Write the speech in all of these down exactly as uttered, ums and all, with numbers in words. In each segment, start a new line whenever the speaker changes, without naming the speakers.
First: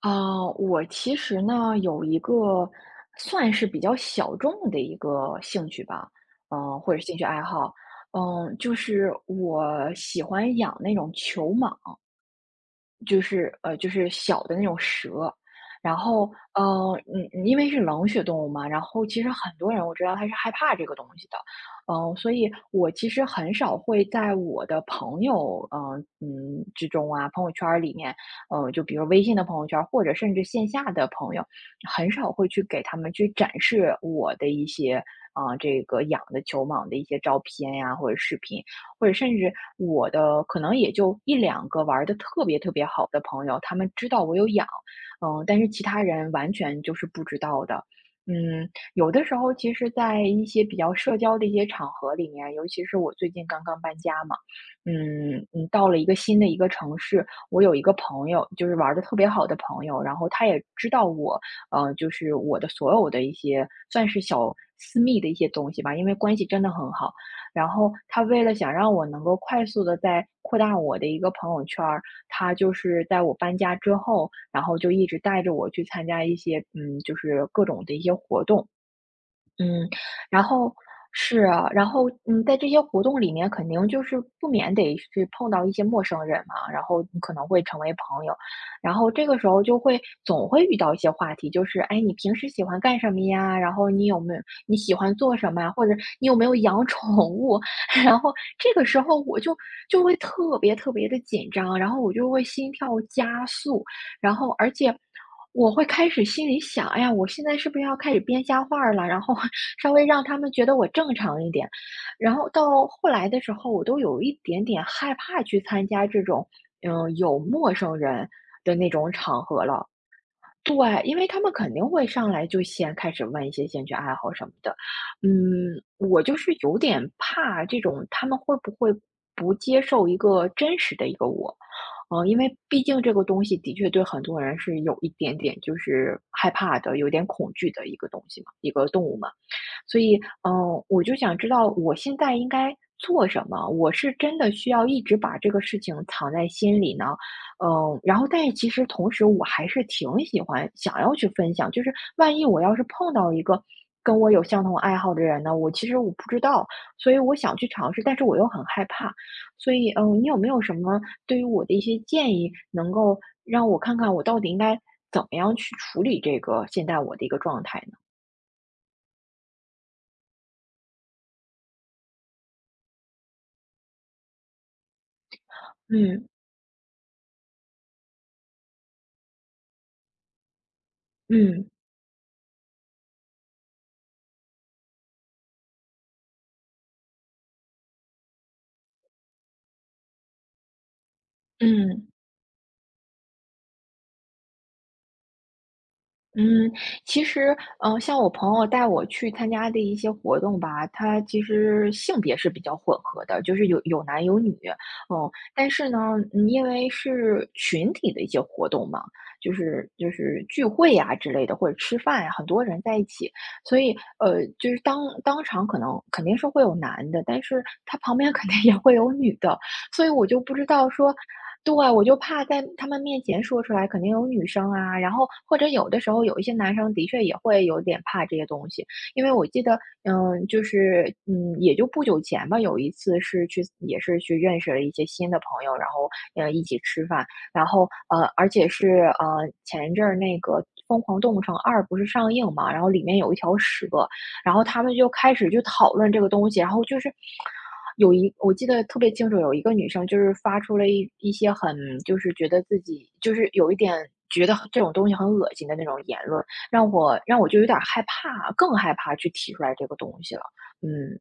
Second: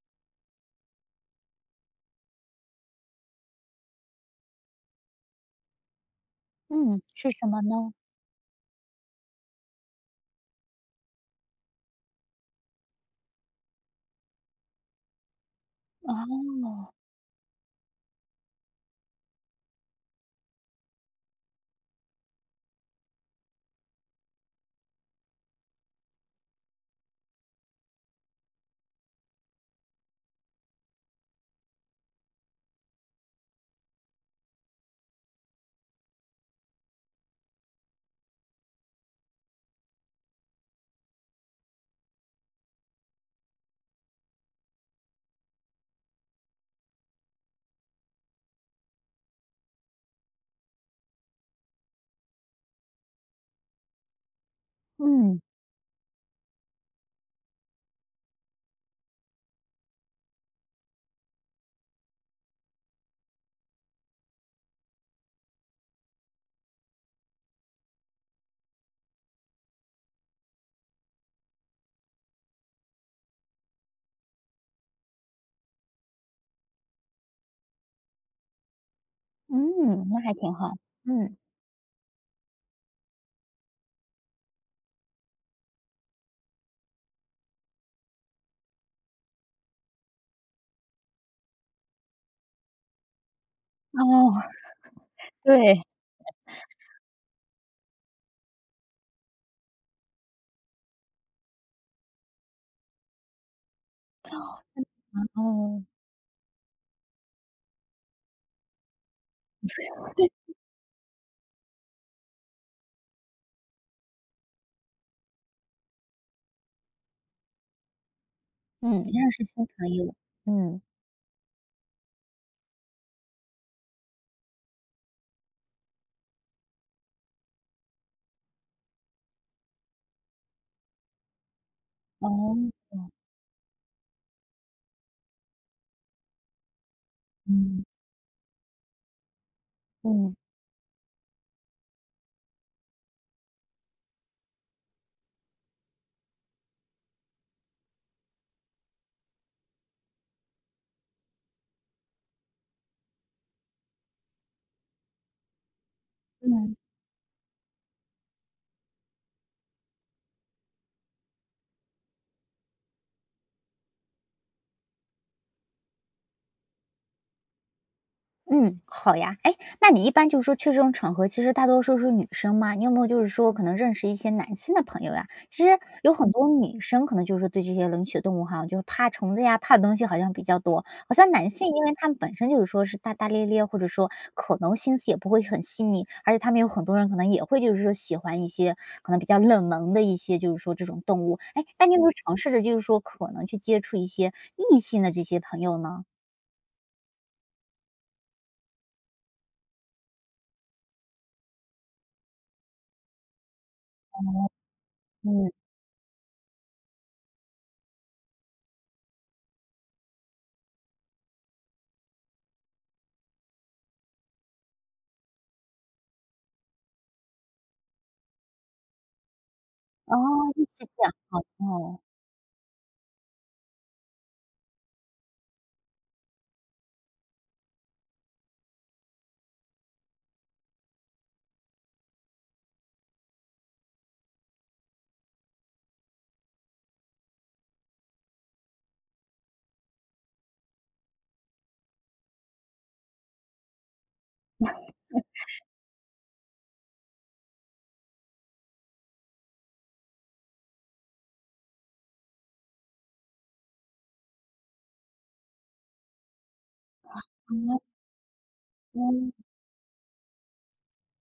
啊，我其实呢有一个算是比较小众的一个兴趣吧，嗯、或者
嗯，
兴趣
是
爱
什么
好。
呢？
嗯、就是我喜欢养那种球蟒，就是呃，就是小的那种蛇。然后呃，
哦，
嗯，嗯因为是冷血动物嘛，然后其实很多人我知道他是害怕这个东西的。嗯、所以我其实很少会在我的朋友，嗯、嗯之中啊，朋友圈儿里面，嗯，就比如微信的朋友圈儿，或者甚至线下的朋友，很少会去给他们去展示我的一些啊、这个养的球蟒的一些照片呀、或者视频，或者甚至我的可能也就一两个玩的特别特别好的朋友，他们知道我有养，嗯，但是其他人完全就是不知道的。嗯，有的时候其实在一些比较社交的一些场合里面，尤其是我最近刚刚搬家嘛，嗯
嗯，
嗯，到了一个新的一个城市。我有一个朋友，就是玩的特别好的朋友，然后他也知道我，呃，就是我的所有的一些算是小私密的一些东西吧，因为关系真的很好。然后他为了想让我能够快速的在扩大我的一个朋友圈儿，他就是在我搬家之后，然后就一直带着我去参加一些，嗯，就是各种的一些活动。嗯，
嗯，那还
然
挺好，
后
嗯，
是啊。然后嗯，在这些活动里面，肯定就是不免得是碰到一些陌生人嘛，然后你可能会成为朋友。然后这个时候就会总会遇到一些话题，就是哎，你平时喜欢干什么呀？然后
哦，
你有没有 你喜欢做什么呀？
对，
或者你有没有养宠物？然后这个时候我就就会特别特别的紧张，然后我就会心跳加速，然后而且我
哦，
会开始心里想，哎呀，我现在是不是要开始编瞎话儿了？然后 稍微让他们觉得我正常一点。然后到后来的时候，我都有一点点害怕去参加这种，嗯、有陌生人的那
嗯，
种
认
场
识
合
新
了。
朋友，
对。
嗯，
因为他们肯定会上来就先开始问一些兴趣爱好什么的，嗯，我就是有点怕这种他们会不会不接受一个真实的一个我。嗯，因为
哦，
毕竟
嗯，
这个东西的确对很多人是有一点点就是害怕的，有点恐惧
嗯，
的一个东西嘛，一个动物嘛。所以，
嗯。
嗯，我就想知道我现在应该做什么？我是真的需要一直把这个事情藏在心里呢？嗯，然后但是其实同时我还是挺喜欢想要去分享，就是万一我要是碰到一个跟我有相同爱好的人呢，我其实我不知道，
嗯
所以我想去尝试，但是我又很害怕。所以，嗯，你有没有什么对于我的一些建议，能够让我看看我到底应该怎么样去处理这个现在我的一个状态呢？
嗯，好呀。哎，那你一般就是说去这种场合，其实大多数是女生吗？你有没有就是说可能认识一些男性的朋友呀？其实有
嗯
很多女生可能就是说对这些冷血动物哈，就是怕虫子呀、怕的东西好像比较多。好像男
嗯。
性，因为他们本身就是说是大大咧咧，或者说可能心思也不会很细腻，而且他们有很多人可能也会就是说喜欢一些可能比较冷门的一些就是说这种动物。哎，那你有没
嗯
有尝试着就是说可能去接触一些异性的这些朋友呢？
嗯，其实，呃，像我朋友带我去参加的一些活动吧，它其实性别是比较混合的，就是有有男有女，嗯，
嗯。
但是呢，嗯因为是群体的一些活动嘛，就是就是聚会呀、之类的，或者吃饭呀、很多人在一起。所以呃，就是当当场可能肯定是会有男的，但是他旁边 肯定也会有女的。所以
哦，
我就不
一
知
起
道
讲
说。
好
对，
哦，
我就怕在他们面前说出来，肯定有女生啊，然后或者有的时候有一些男生的确也会有点怕这些东西。因为我记得，嗯，就是嗯，也就不久前吧，有一次是去也是去认识了一些新的朋友，然后呃一起吃饭，然后呃，而且是呃前一阵儿那个《疯狂动物城二》不是上映嘛，然后里面有一条蛇，然后他们就开始就讨论这个东西，然后就是有一我记得特别清楚，有一个女生就是发出了一一些很就是觉得自己就是有一点觉得这种东西很恶心的那种言论，让我让我就有点
嗯
害怕，更害怕去
嗯，
提出来这个东西了。嗯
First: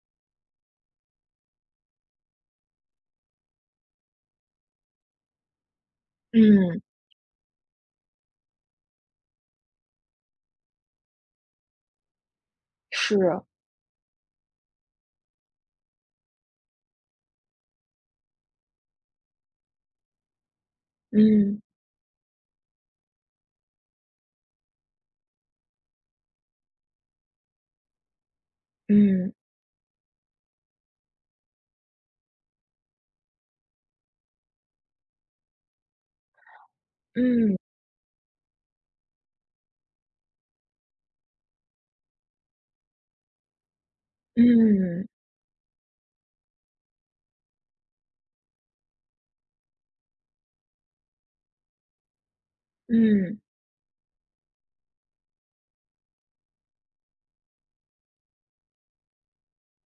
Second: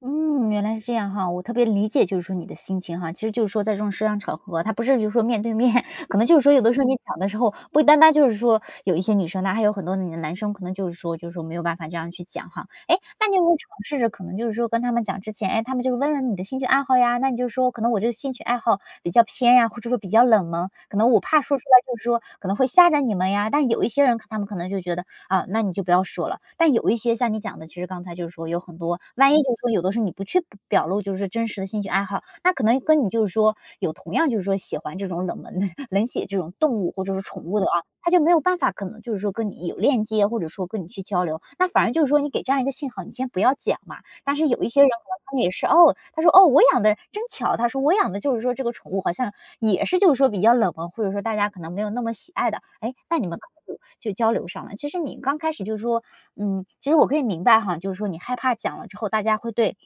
嗯，原来是这样哈，我特别理解就是说你的心情哈，其实就是说在这种社交场合，他不是就是说面对面，可能就是说有的时
嗯，
候你嗯讲的时候，不单单就是说有一些女生，那还有很多你的男生可能就是说就是说没有办法这样去讲哈。哎，那你
是，
有没有尝试着可能就是说跟他们讲之前，哎，他们就是问了你的兴趣爱好呀，那你就说可能我这个兴趣爱好比较偏呀，或者说比较冷门，可能我怕说
嗯
出来就是说可能会吓着你们呀，但有一些人他们可能就觉得，啊，那你就不要说了。但有一些像你讲的，其实刚才就是说有很多，
嗯
万一就是说有的时候你不去表露就是真实的兴趣爱好，那可能跟你就是说有同样就是说喜欢这种冷门的 冷血这种动物或者是宠
嗯
物的啊，他就没有办法可能就是说跟你有链接，或者说跟你去交流，那反而就是说你给这样一个信号，你先不要讲嘛，但是有一些人可
嗯
能他们也是哦，他说：“哦，我养的真巧。”他说：“我养的就是说这个宠物好像也是就是说比较冷门，或者说大家可能没有那么喜爱的。”哎，那你
嗯，
们可能就就交流上了。其实你刚开始就是说，嗯，其实我可以明白哈，就是说你害怕讲了之后，大家会对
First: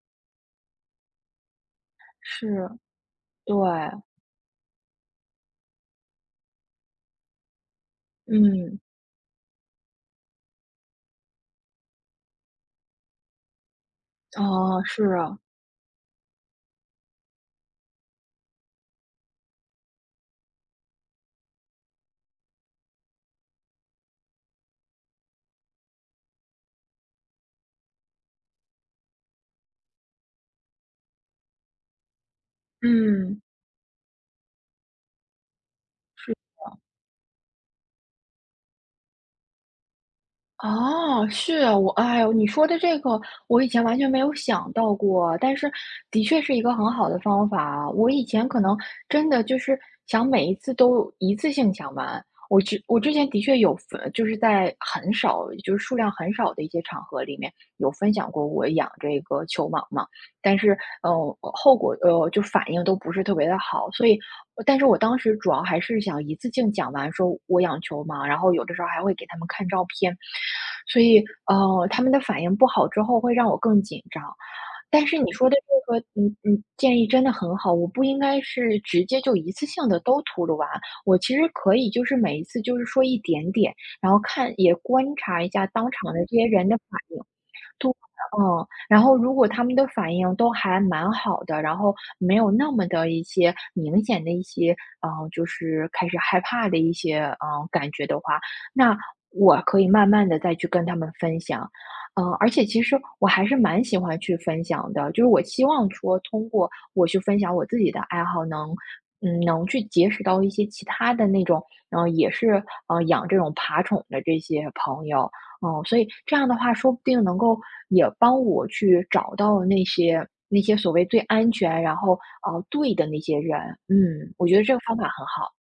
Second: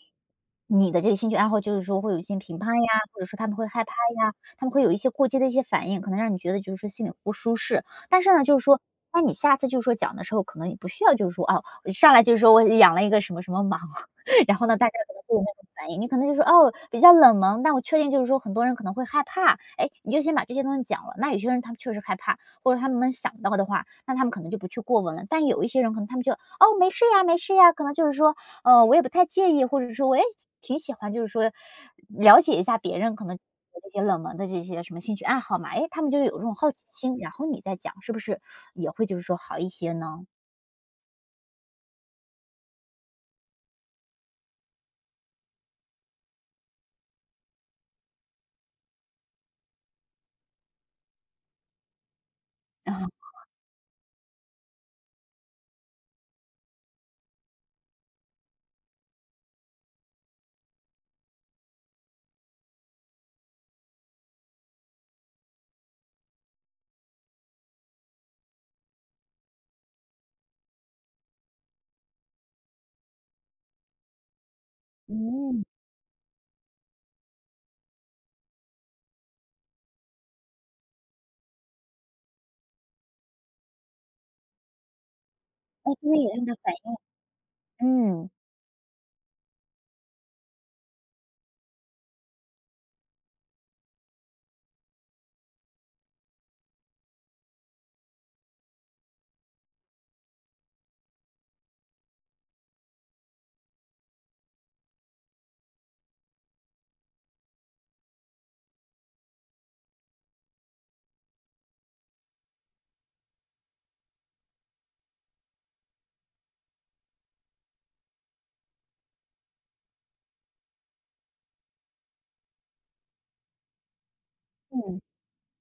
你的这个兴趣爱好就是说会有一些评
是，
判呀，或者说他们会害怕
对，
呀，他们会有一些过激的一些反应，可能让你觉得就是说心里不舒适。但是呢，就是
嗯，
说，那你下次就是说讲的时候，可能你不需要就是说，哦，上来就是说我养了一个什么什么蟒。然后呢，
哦，
大家
是
可能会
啊，
有那种反应，你可能就说：“哦，比较冷门。”但我确定就是说很多人可能会害怕，哎，你就先把这些东西讲了。那有些人他们确实害怕，或者他们能想到的话，那他们可能就不去过问了。但有一些人可能他们就：“哦，没事呀，没事呀。”可能就是说，呃，我也不太介意，或者说我也挺喜欢，就是说了解一下别人可能
嗯，
这些冷门的这些什么兴趣爱好嘛。哎，他们就
是。
有这种好奇心，然后你再讲，是不是也会就是说好一些呢？
哦，是啊，我哎呦，你说的这个我以前完全没有想到过，但是的确是一个很好的方法。我以前可能真的就是想每一次都一次性想完，我 之我
啊，
之前的确有分，就是在很少，就是数量很少的一些场合里面有分享过我养这个球蟒嘛。但是，呃，呃后果呃，就反应都不是特别的好。所以呃但是我当时主要还是想一次性讲完说我养球嘛，然后有的时候还会给他们看照片。所以，呃，他们的反应不好之后会让我更紧张。但是你嗯说的
嗯，
这个，嗯嗯，建议真的很好，我不应该是直接就一次性的都吐露完。我其实可以就是每一次就是说一点点，然后看也观察一下当
哎，对，
场的这些
让他
人
反
的反
应
应。对。
嗯，
嗯，然后如果他们的反应都还蛮好的，然后没有那么的一些明显的一些，嗯，就是开始害怕的一些，嗯，感觉的话，那我可以慢慢的再去跟他们分享。嗯，而且其实我还是蛮喜欢去分享的，就是我希望说通过我去分享我自己的爱好能嗯，能去结识到一些其他的那种，嗯也是，嗯，养这种爬宠的这些朋友。哦，所以这样的话，说不定能够也帮我去找到那些那些所谓最安全，然后呃对的那些人。嗯，我觉得这个方
嗯。
法很好。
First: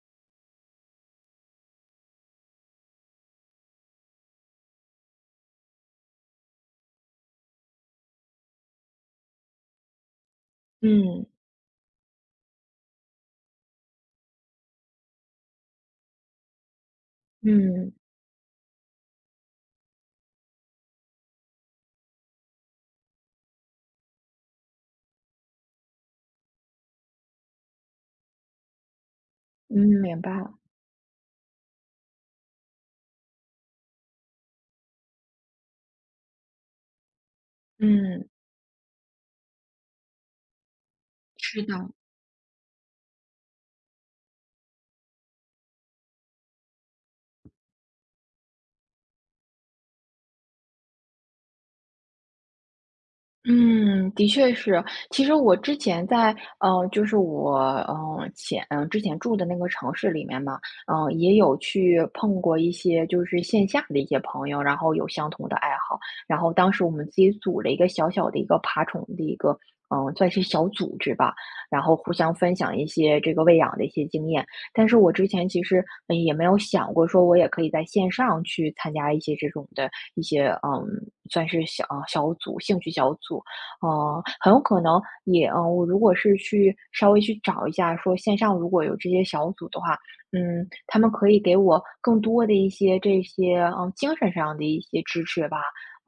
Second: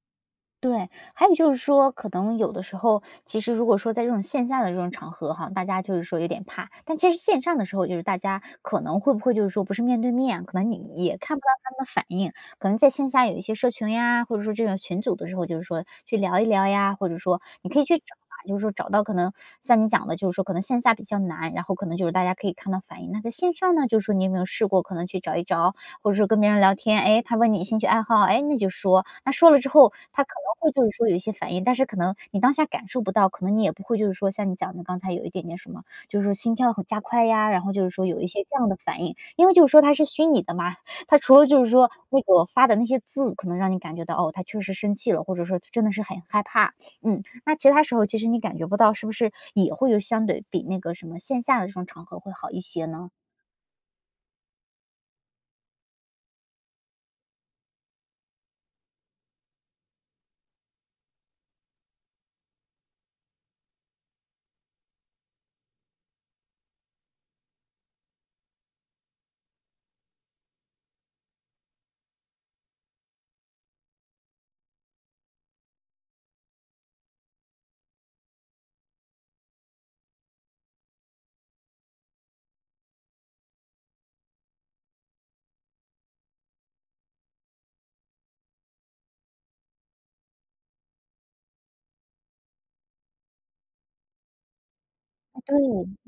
对，还有就是说，可能有的时候，其实如果说在这种线下的这种场合哈，大家就是说有点怕，但其实线上的时候，就是大家可能会不会就是说不是面对面，可能你也
嗯
看不到他们的反应，可能在线下有一些社群呀，或者说这种群组的时候，就是说去聊一聊呀，或者说
嗯
你可以
嗯
去找啊，就是说找到可能像你讲的，就是说可能线下比较难，然后可能就是大家可以看到反应。那在线上呢，就是说你有没有试过可能去找一找或者说跟别人聊天，哎，他问你兴趣爱好，哎，那就说。那说了之
嗯，
后，
明
他
白
可
了。
能会就是说有一些反应，但是可能你当下感受不到，可能你也不会就是说像你讲的刚才有一点点什么，就是说心跳很加快呀，然后就是说有一
嗯，
些这样的反应。因为就是说它是虚拟的嘛，它除了
是
就是说
的。
那个发的那些字，可能让你感觉到，哦，他确实生气了，或者说真的是很害怕。嗯，那其他时候其实你感觉不到，是不是也会有相对比那个什么线下的这种场合会好一些呢？
嗯，的确是。其实我之前在，呃，就是我，呃，前呃之前住的那个城市里面嘛，嗯、呃，也有去碰过一些就是线下的一些朋友，然后有相同的爱好，然后当时我们自己组了一个小小的一个爬虫的一个，嗯、算是小组织吧，然后互相分享一些这个喂养的一些经验。但是我之前其实呃也没有想过说我也可以在线上去参加一些这种的一些嗯，算是小小组、兴趣小组。嗯，很有可能也嗯，呃我如果是去稍微去找一下，说线上如果有这些小组的话，嗯，他们可以给我更多的一些这些嗯精神上的一些支持
对，
吧。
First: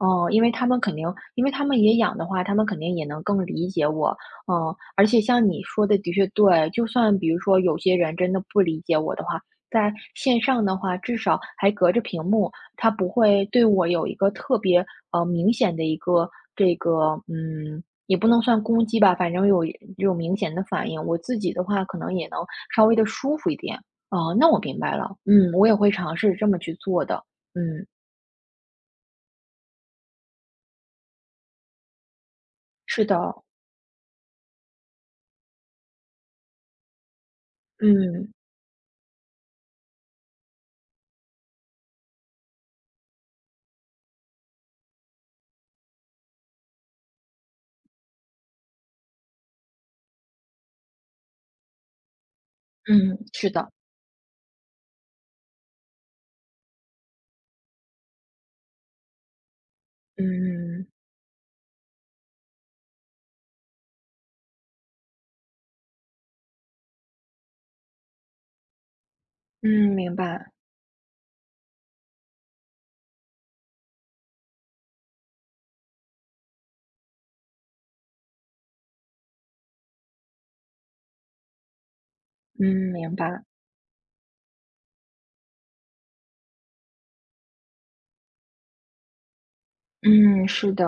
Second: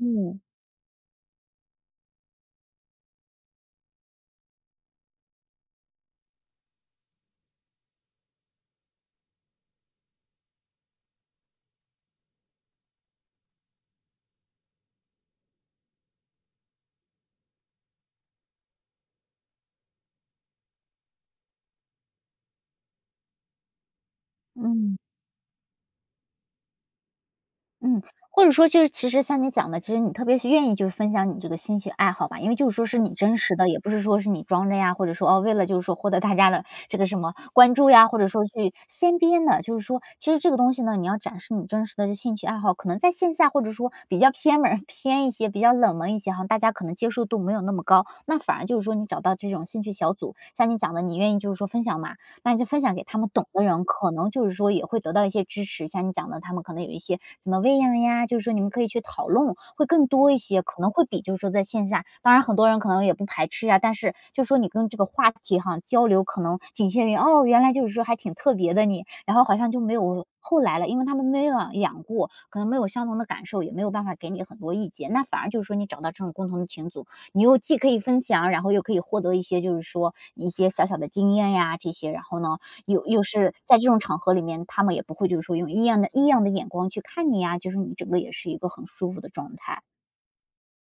嗯，因为他们肯定，因为他们也养的话，他们肯定也能更理解我。嗯，而且像你说的，的确对，就算比如说有些人真的不理解我的话，在线上的话，至少还隔着屏幕，它不会对我有一个特别，呃，明显的一个这个嗯，也不能算攻击吧，反正有有明显的反应。我自己的话可能也能稍微的舒服一点。哦，那我明白
嗯。
了，嗯，我也会尝试这么去做的。嗯，
嗯，或者说就是其实像你讲的，其实你特别愿意就是分享你这个兴趣爱好吧，因为就是说是
是
你真
的，
实的，也不是说是你装着呀，或者说哦为了就是说获得大家的这个什么关注呀，或者
嗯，
说去先编的，就是说其实这个东西呢，你要展示你真实的这兴趣爱好，可能在线下或者说比较偏门 偏一些，比较冷门一些哈，大家可能接受度没有那么高，那反而就是说你找到这种兴趣小组，像你讲的，你愿意就是说分享嘛，那你就分享给
嗯，
他们懂
是
的
的，
人，可能就是说也会得到一些支持。像你讲的，他们可能有一些怎么喂养呀，就是说你们可以去讨论，会更多一些，可
嗯，
能会比就是说在线下，当然很多人可能也不排斥啊，但是就是说你跟这个话题哈交流，可能仅限于哦，原来就是说还挺特别的你，然后好像就
嗯，
没
明
有
白，
后来了，因为他们没有养过，可能没有相同的感受，也没有办法给你很多意见，那反而就是说你找到这种共同的情组，你又既可以分享，然后又可以获得一些就是说一些小小的经验呀这些，然后呢
嗯，
又
明
又
白。
是在这种场合里面，他们也不会就是说用异样的异样的眼光去看你啊，就是你整个也是一个很舒服的状态。
嗯，是的，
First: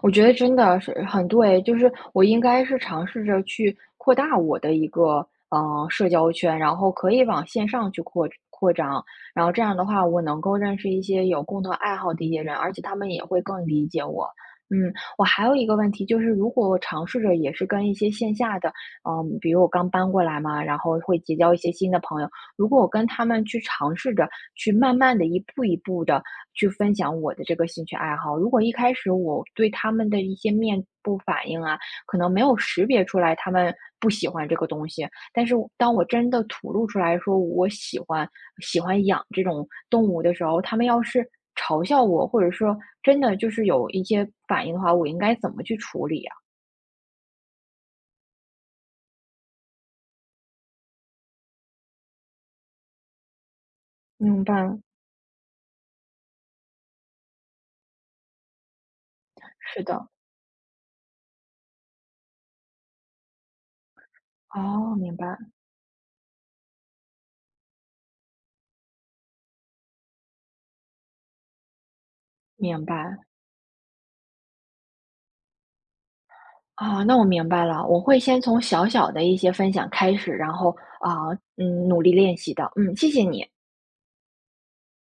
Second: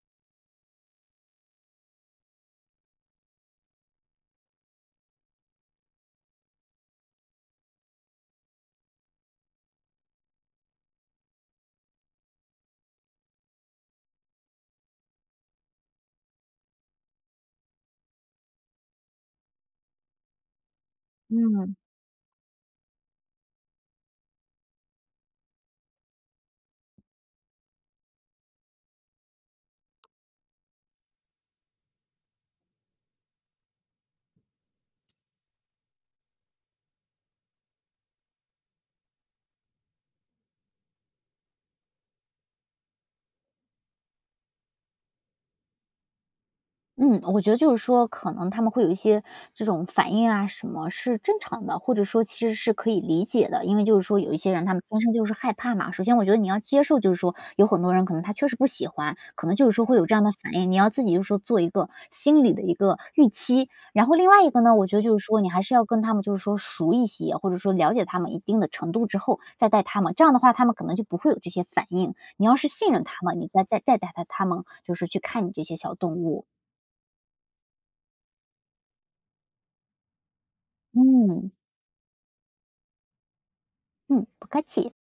我觉得真的是很对，就是我应该是尝试着去扩大我的一个呃社交圈，然后可以往线上去扩扩张，然后这样的话，我能够认识一些有共同爱好的一些人，而且他们也会更理解我。嗯，我还有一个问题就是，如果我尝试着也是跟一些线下的，嗯，比如我刚搬过来嘛，然后会结交一些
嗯。
新的朋友，如果我跟他们去尝试着去慢慢的一步一步的去分享我的这个兴趣爱好。如果一开始我对他们的一些面部反应啊，可能没有识别出来他们不喜欢这个东西，但是我当我真的吐露出来说我喜欢喜欢养这种动物的时候，他们要是嘲笑我，或者说真的就是有一些反应的话，我应该怎么去处理啊？
嗯，我觉得就是说，可能他们会有一些这种反应啊，什么是正常的，或者说其实是可以理解的。因为就是说，有一
明
些人他
白，
们天生就是害怕嘛。首先，我觉得你要接受，就是说有很多人可能他确实不喜欢，可能就是
是
说会有
的，
这样的反应。你要自己就是说做一个心理的一个预期。然后另外一个呢，我
哦，
觉得
明
就是
白，
说，你还是要跟他们就是说熟一些，或者说了解他们一定的程度之后再带他们。这样的话，他们可能就不会有这些反应。你要是
明
信任他
白。
们，你再再再带他他们就是去看你这些小动物。
啊，那我明白了，我会先从小小的一些分享开始，然后啊，
嗯
嗯，努力练习的。嗯，谢谢你。
嗯，不客气。